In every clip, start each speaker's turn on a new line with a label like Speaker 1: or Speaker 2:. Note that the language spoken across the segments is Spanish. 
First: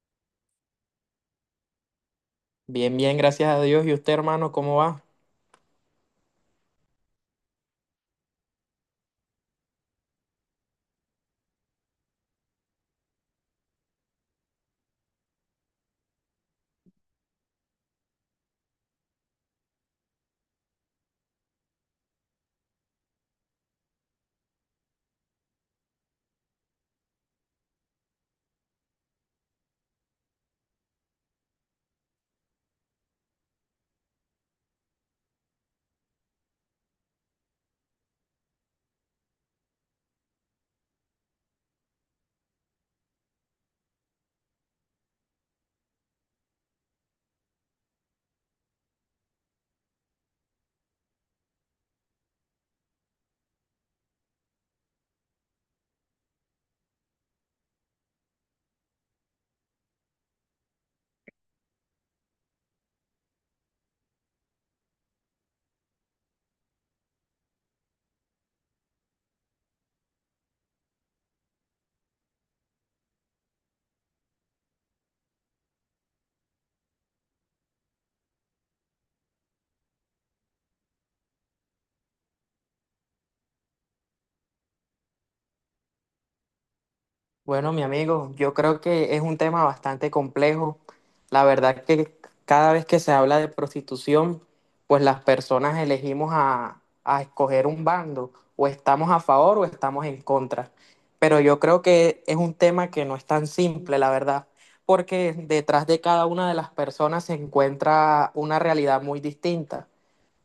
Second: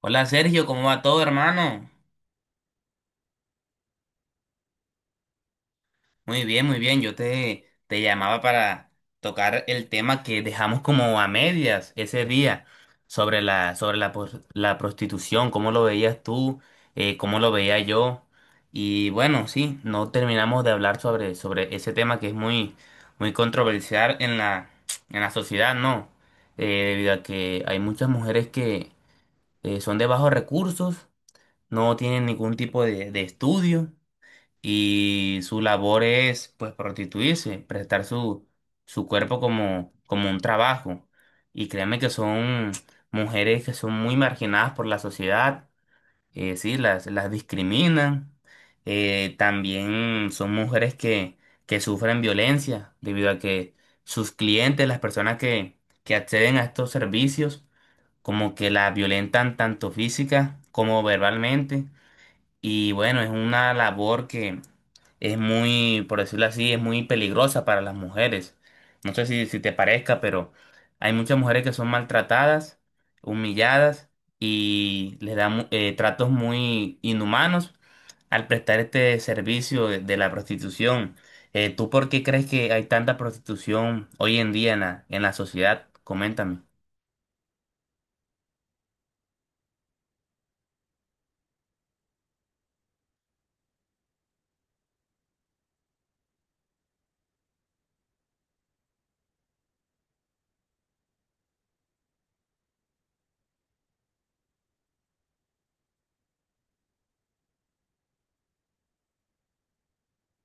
Speaker 1: Hola Sergio, ¿cómo va todo, hermano?
Speaker 2: Bien, bien, gracias a Dios. ¿Y usted, hermano, cómo va?
Speaker 1: Muy bien, muy bien. Yo te llamaba para tocar el tema que dejamos como a medias ese día sobre la prostitución, cómo lo veías tú, cómo lo veía yo. Y bueno, sí, no terminamos de hablar sobre ese tema que es muy controversial en en la sociedad, ¿no? Eh, Debido a que hay muchas mujeres que son de bajos recursos, no tienen ningún tipo de estudio y su labor es pues prostituirse, prestar su cuerpo como un trabajo. Y créanme que son mujeres que son muy marginadas por la sociedad, sí, las discriminan. También son mujeres que sufren violencia debido a que sus clientes, las personas que acceden a estos servicios, como que la violentan tanto física como verbalmente. Y bueno, es una labor que es muy, por decirlo así, es muy peligrosa para las mujeres. No sé si te parezca, pero hay muchas mujeres que son maltratadas, humilladas y les dan tratos muy inhumanos al prestar este servicio de la prostitución. ¿Tú por qué crees que hay tanta prostitución hoy en día en en la sociedad? Coméntame.
Speaker 2: Bueno, mi amigo, yo creo que es un tema bastante complejo. La verdad que cada vez que se habla de prostitución, pues las personas elegimos a escoger un bando, o estamos a favor o estamos en contra. Pero yo creo que es un tema que no es tan simple, la verdad, porque detrás de cada una de las personas se encuentra una realidad muy distinta.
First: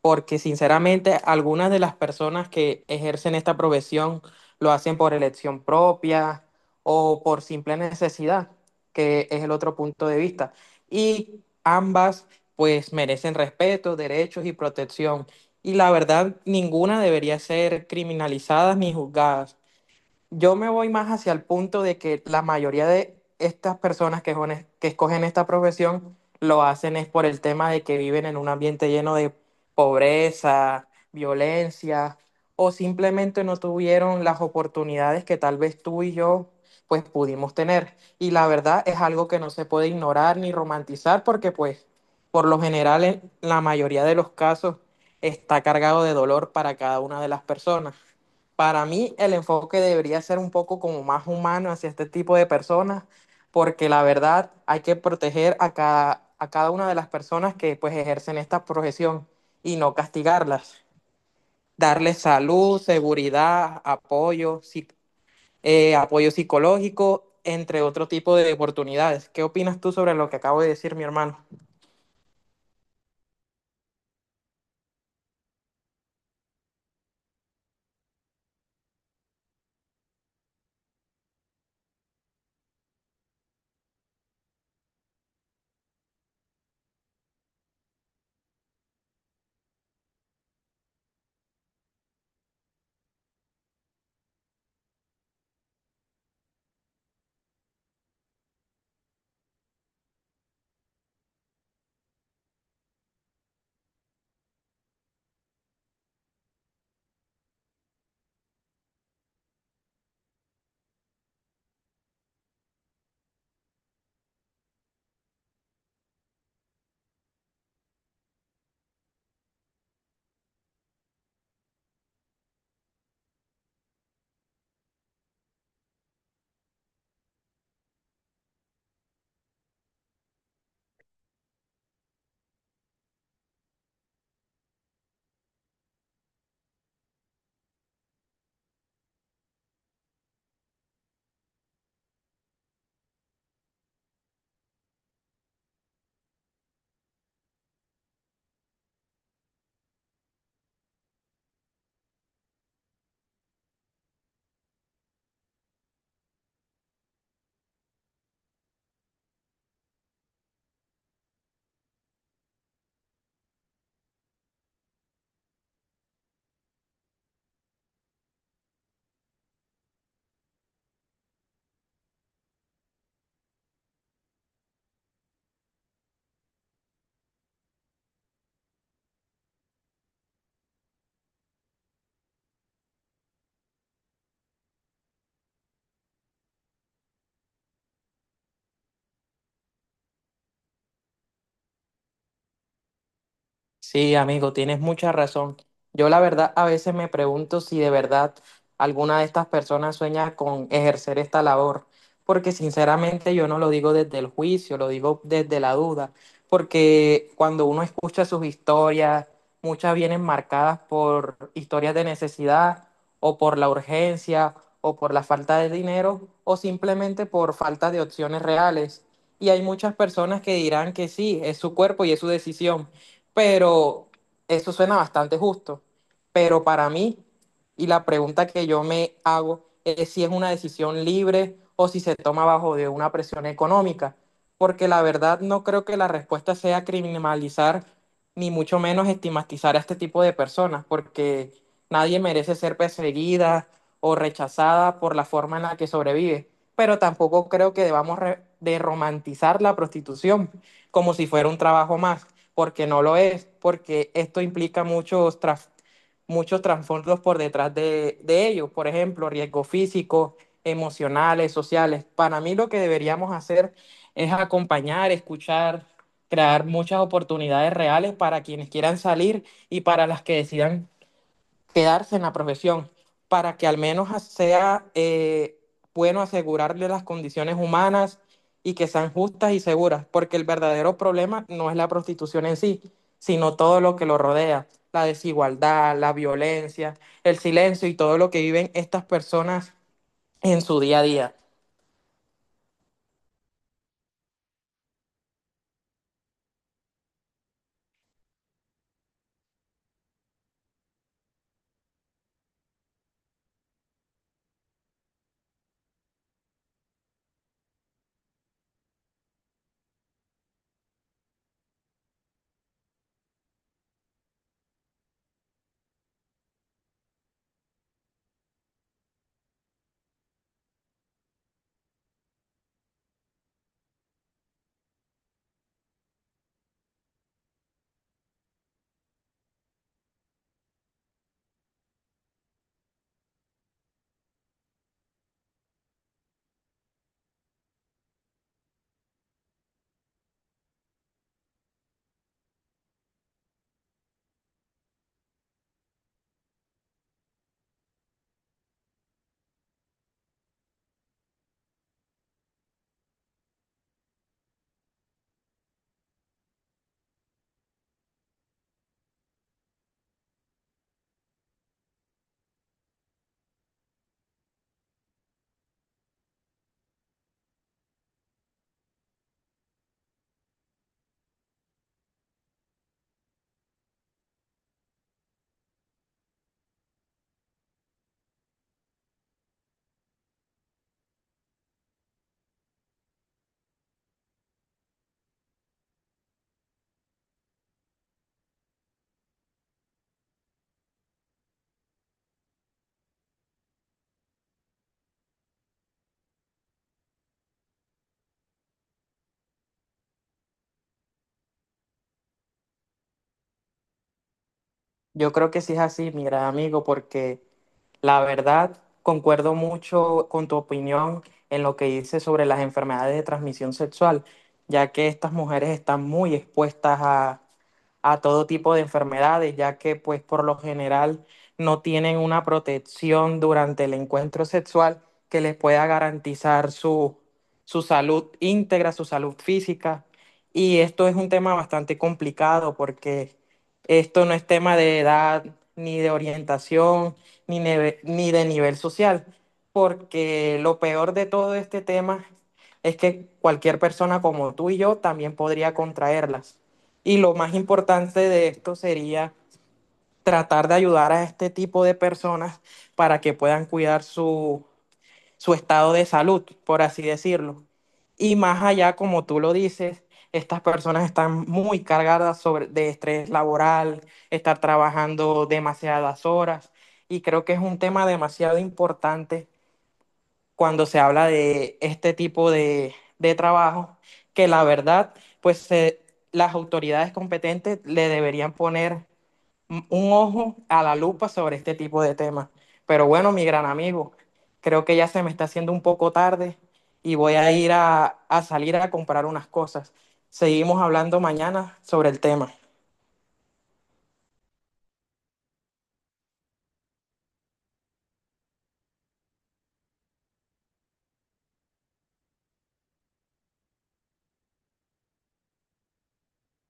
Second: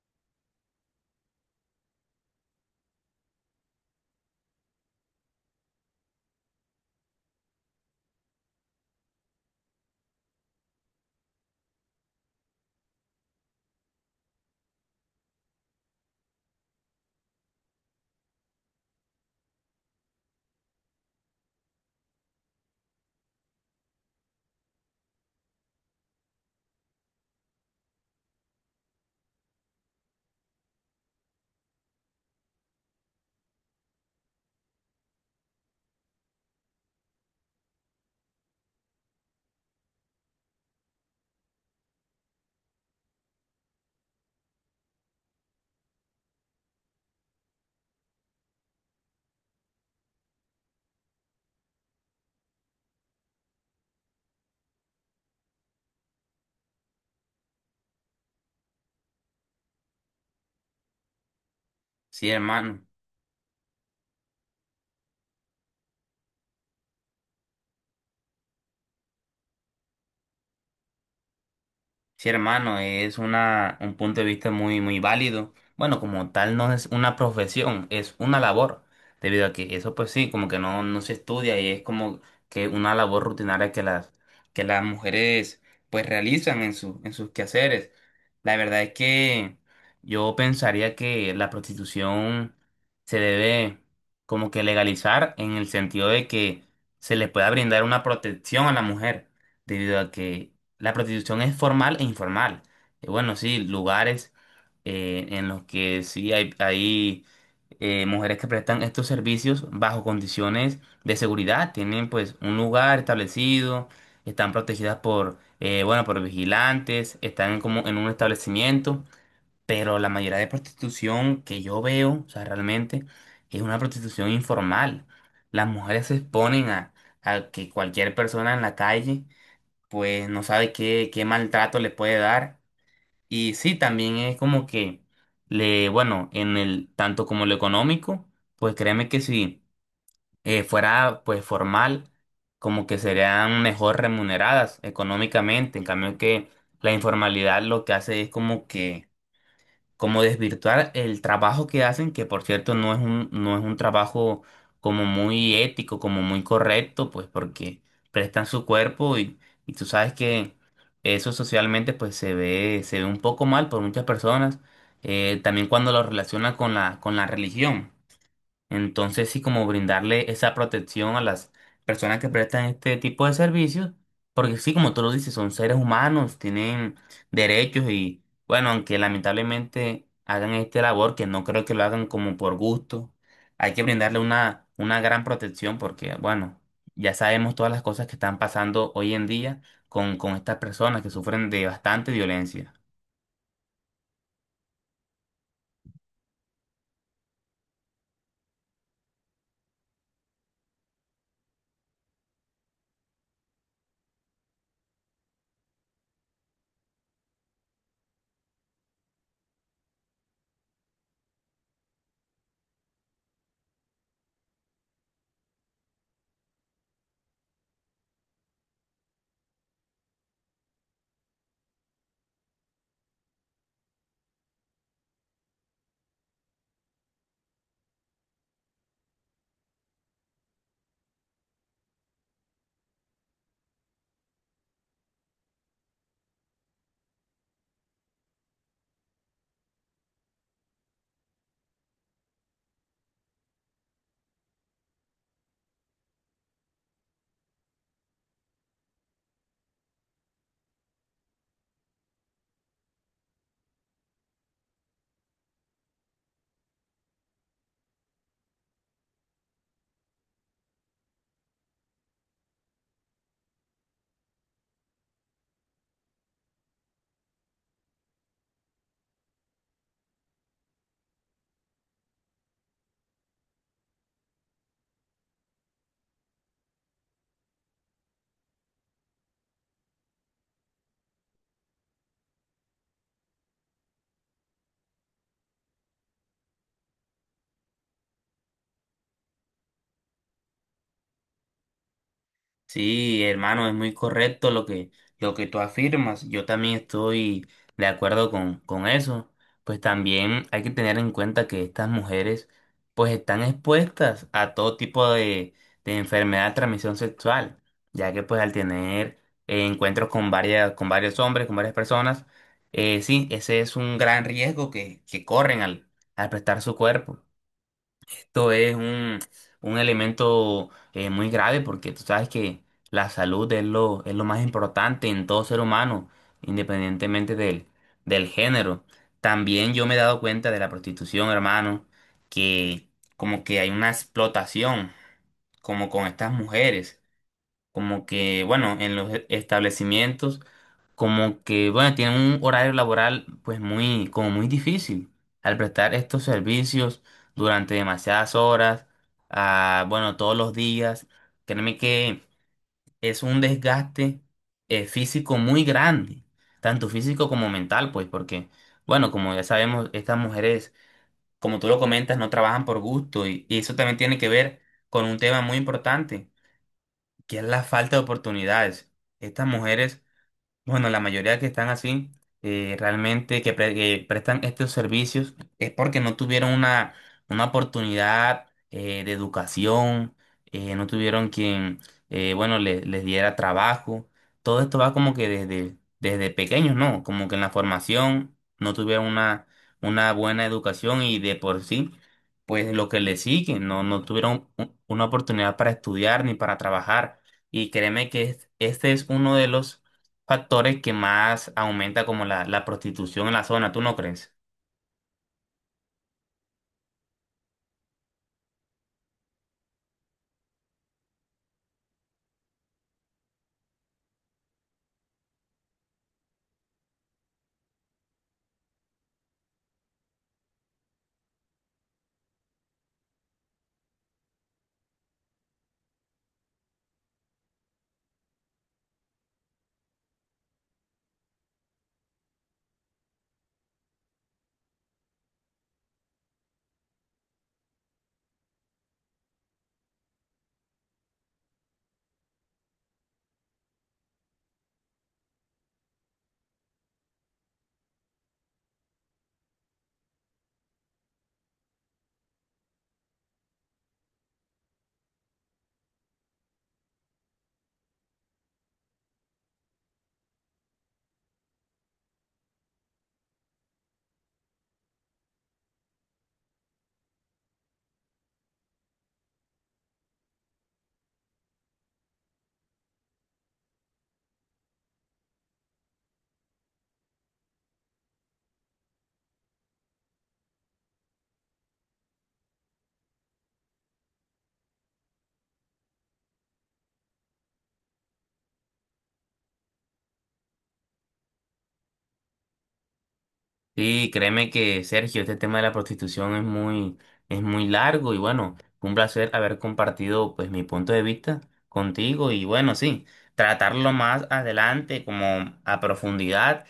Speaker 2: Porque sinceramente algunas de las personas que ejercen esta profesión lo hacen por elección propia o por simple necesidad, que es el otro punto de vista. Y ambas pues merecen respeto, derechos y protección. Y la verdad, ninguna debería ser criminalizada ni juzgada. Yo me voy más hacia el punto de que la mayoría de estas personas que escogen esta profesión lo hacen es por el tema de que viven en un ambiente lleno de pobreza, violencia, o simplemente no tuvieron las oportunidades que tal vez tú y yo pues pudimos tener. Y la verdad es algo que no se puede ignorar ni romantizar porque pues por lo general en la mayoría de los casos está cargado de dolor para cada una de las personas. Para mí el enfoque debería ser un poco como más humano hacia este tipo de personas, porque la verdad hay que proteger a cada una de las personas que pues ejercen esta profesión y no castigarlas. Darles
Speaker 1: Sí,
Speaker 2: salud,
Speaker 1: hermano.
Speaker 2: seguridad, apoyo, apoyo psicológico, entre otro tipo de oportunidades. ¿Qué opinas tú sobre lo que acabo de decir, mi hermano?
Speaker 1: Sí, hermano, es un punto de vista muy válido. Bueno, como tal no es una profesión, es una labor, debido a que eso pues sí, como que no se estudia y es como que una labor rutinaria que que las mujeres pues realizan en en sus quehaceres. La verdad es que yo pensaría que la prostitución se debe como que legalizar en el sentido de que se le pueda brindar una protección a la mujer, debido a que la prostitución es formal e informal. Bueno, sí, lugares en los que sí hay mujeres que prestan estos servicios bajo condiciones de seguridad. Tienen pues un lugar establecido, están protegidas por, bueno, por vigilantes, están como en un establecimiento, pero la mayoría de prostitución que yo veo, o sea, realmente es una prostitución informal. Las mujeres se exponen a que cualquier persona en la calle pues no sabe qué maltrato le puede dar. Y sí, también es como que le, bueno, en el tanto como lo económico, pues créeme que si fuera pues formal, como que serían mejor remuneradas económicamente. En cambio que la informalidad lo que hace es como que como desvirtuar el trabajo que hacen, que por cierto no es un trabajo como muy ético, como muy correcto, pues porque prestan su cuerpo y tú sabes que eso socialmente pues se ve un poco mal por muchas personas, también cuando lo relaciona con con la religión. Entonces, sí, como brindarle esa protección a las personas que prestan este tipo de servicios, porque sí, como tú lo dices, son seres humanos, tienen derechos y, bueno, aunque lamentablemente hagan esta labor, que no creo que lo hagan como por gusto, hay que brindarle una gran protección porque, bueno, ya sabemos todas las cosas que están pasando hoy en día con estas personas que sufren de bastante violencia.
Speaker 2: Sí, amigo, tienes mucha razón. Yo la verdad a veces me pregunto si de verdad alguna de estas personas sueña con ejercer esta labor, porque sinceramente yo no lo digo desde el juicio, lo digo desde la duda, porque cuando uno escucha sus historias, muchas vienen marcadas por historias de necesidad o por la urgencia o por la falta de dinero o simplemente por falta de opciones reales. Y hay muchas personas que dirán que sí, es su cuerpo y es su decisión, pero eso suena bastante justo. Pero para mí, y la pregunta que yo me hago es si es una decisión libre o si se toma bajo de una presión económica. Porque la verdad no creo que la respuesta sea criminalizar ni mucho menos estigmatizar a este tipo de personas, porque nadie merece ser perseguida o rechazada por la forma en la que sobrevive. Pero tampoco creo que debamos re- de romantizar la prostitución como si fuera un trabajo más, porque no lo es, porque esto implica muchos trasfondos por detrás de ellos, por ejemplo, riesgos físicos, emocionales, sociales. Para mí lo que deberíamos hacer es acompañar, escuchar, crear muchas oportunidades reales para quienes quieran salir y para las que decidan quedarse en la profesión para que al menos sea bueno, asegurarle las condiciones humanas y que sean justas y seguras, porque el verdadero problema no es la prostitución en sí, sino todo lo que lo rodea, la desigualdad, la violencia, el silencio y todo lo que viven estas personas en su día a día.
Speaker 1: Sí, hermano, es muy correcto lo que tú afirmas. Yo también estoy de acuerdo con eso. Pues también hay que tener en cuenta que estas mujeres pues están expuestas a todo tipo de enfermedad de transmisión sexual, ya que pues al tener encuentros con con varios hombres, con varias personas, sí, ese es un gran riesgo que corren al prestar su cuerpo. Esto es un elemento muy grave porque tú sabes que la salud es es lo más importante en todo ser humano, independientemente del género. También yo me he dado cuenta de la prostitución, hermano, que como que hay una explotación, como con estas mujeres, como que, bueno, en los establecimientos como que, bueno, tienen un horario laboral pues muy, como muy difícil al prestar estos servicios durante demasiadas horas, ah, bueno, todos los días. Créeme que es un desgaste físico muy grande, tanto físico como mental, pues, porque, bueno, como ya sabemos, estas mujeres, como tú lo comentas, no trabajan por gusto y eso también tiene que ver con un tema muy importante, que es la falta de oportunidades. Estas mujeres bueno, la mayoría que están así, realmente que prestan estos servicios es porque no tuvieron una oportunidad de educación, no tuvieron quien, bueno, les diera trabajo. Todo esto va como que desde pequeños, ¿no? Como que en la formación no tuvieron una buena educación y de por sí, pues lo que les sigue, no, no tuvieron una oportunidad para estudiar ni para trabajar. Y créeme que este es uno de los factores que más aumenta como la prostitución en la zona, ¿tú no crees?
Speaker 2: Yo creo que sí es así, mi gran amigo, porque la verdad concuerdo mucho con tu opinión en lo que dices sobre las enfermedades de transmisión sexual, ya que estas mujeres están muy expuestas a todo tipo de enfermedades, ya que pues por lo general no tienen una protección durante el encuentro sexual que les pueda garantizar su, su salud íntegra, su salud física. Y esto es un tema bastante complicado porque esto no es tema de edad, ni de orientación, ni de nivel social, porque lo peor de todo este tema es que cualquier persona como tú y yo también podría contraerlas. Y lo más importante de esto sería tratar de ayudar a este tipo de personas para que puedan cuidar su su estado de salud, por así decirlo. Y más allá, como tú lo dices, estas personas están muy cargadas sobre, de estrés laboral, estar trabajando demasiadas horas. Y creo que es un tema demasiado importante cuando se habla de este tipo de trabajo, que la verdad, pues se- las autoridades competentes le deberían poner un ojo a la lupa sobre este tipo de temas. Pero bueno, mi gran amigo, creo que ya se me está haciendo un poco tarde y voy a ir a salir a comprar unas cosas. Seguimos hablando mañana sobre el tema.
Speaker 1: Sí, créeme que Sergio, este tema de la prostitución es muy largo y bueno, fue un placer haber compartido pues mi punto de vista contigo y bueno, sí, tratarlo más adelante como a profundidad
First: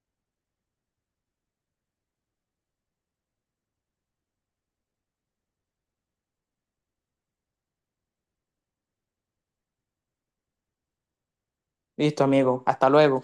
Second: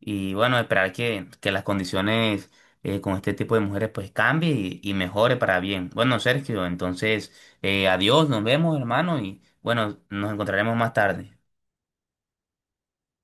Speaker 1: y bueno, esperar que las condiciones con este tipo de mujeres pues cambie y mejore para bien. Bueno, Sergio, entonces, adiós, nos vemos hermano y bueno, nos encontraremos más tarde.
Speaker 2: Listo, amigo. Hasta luego.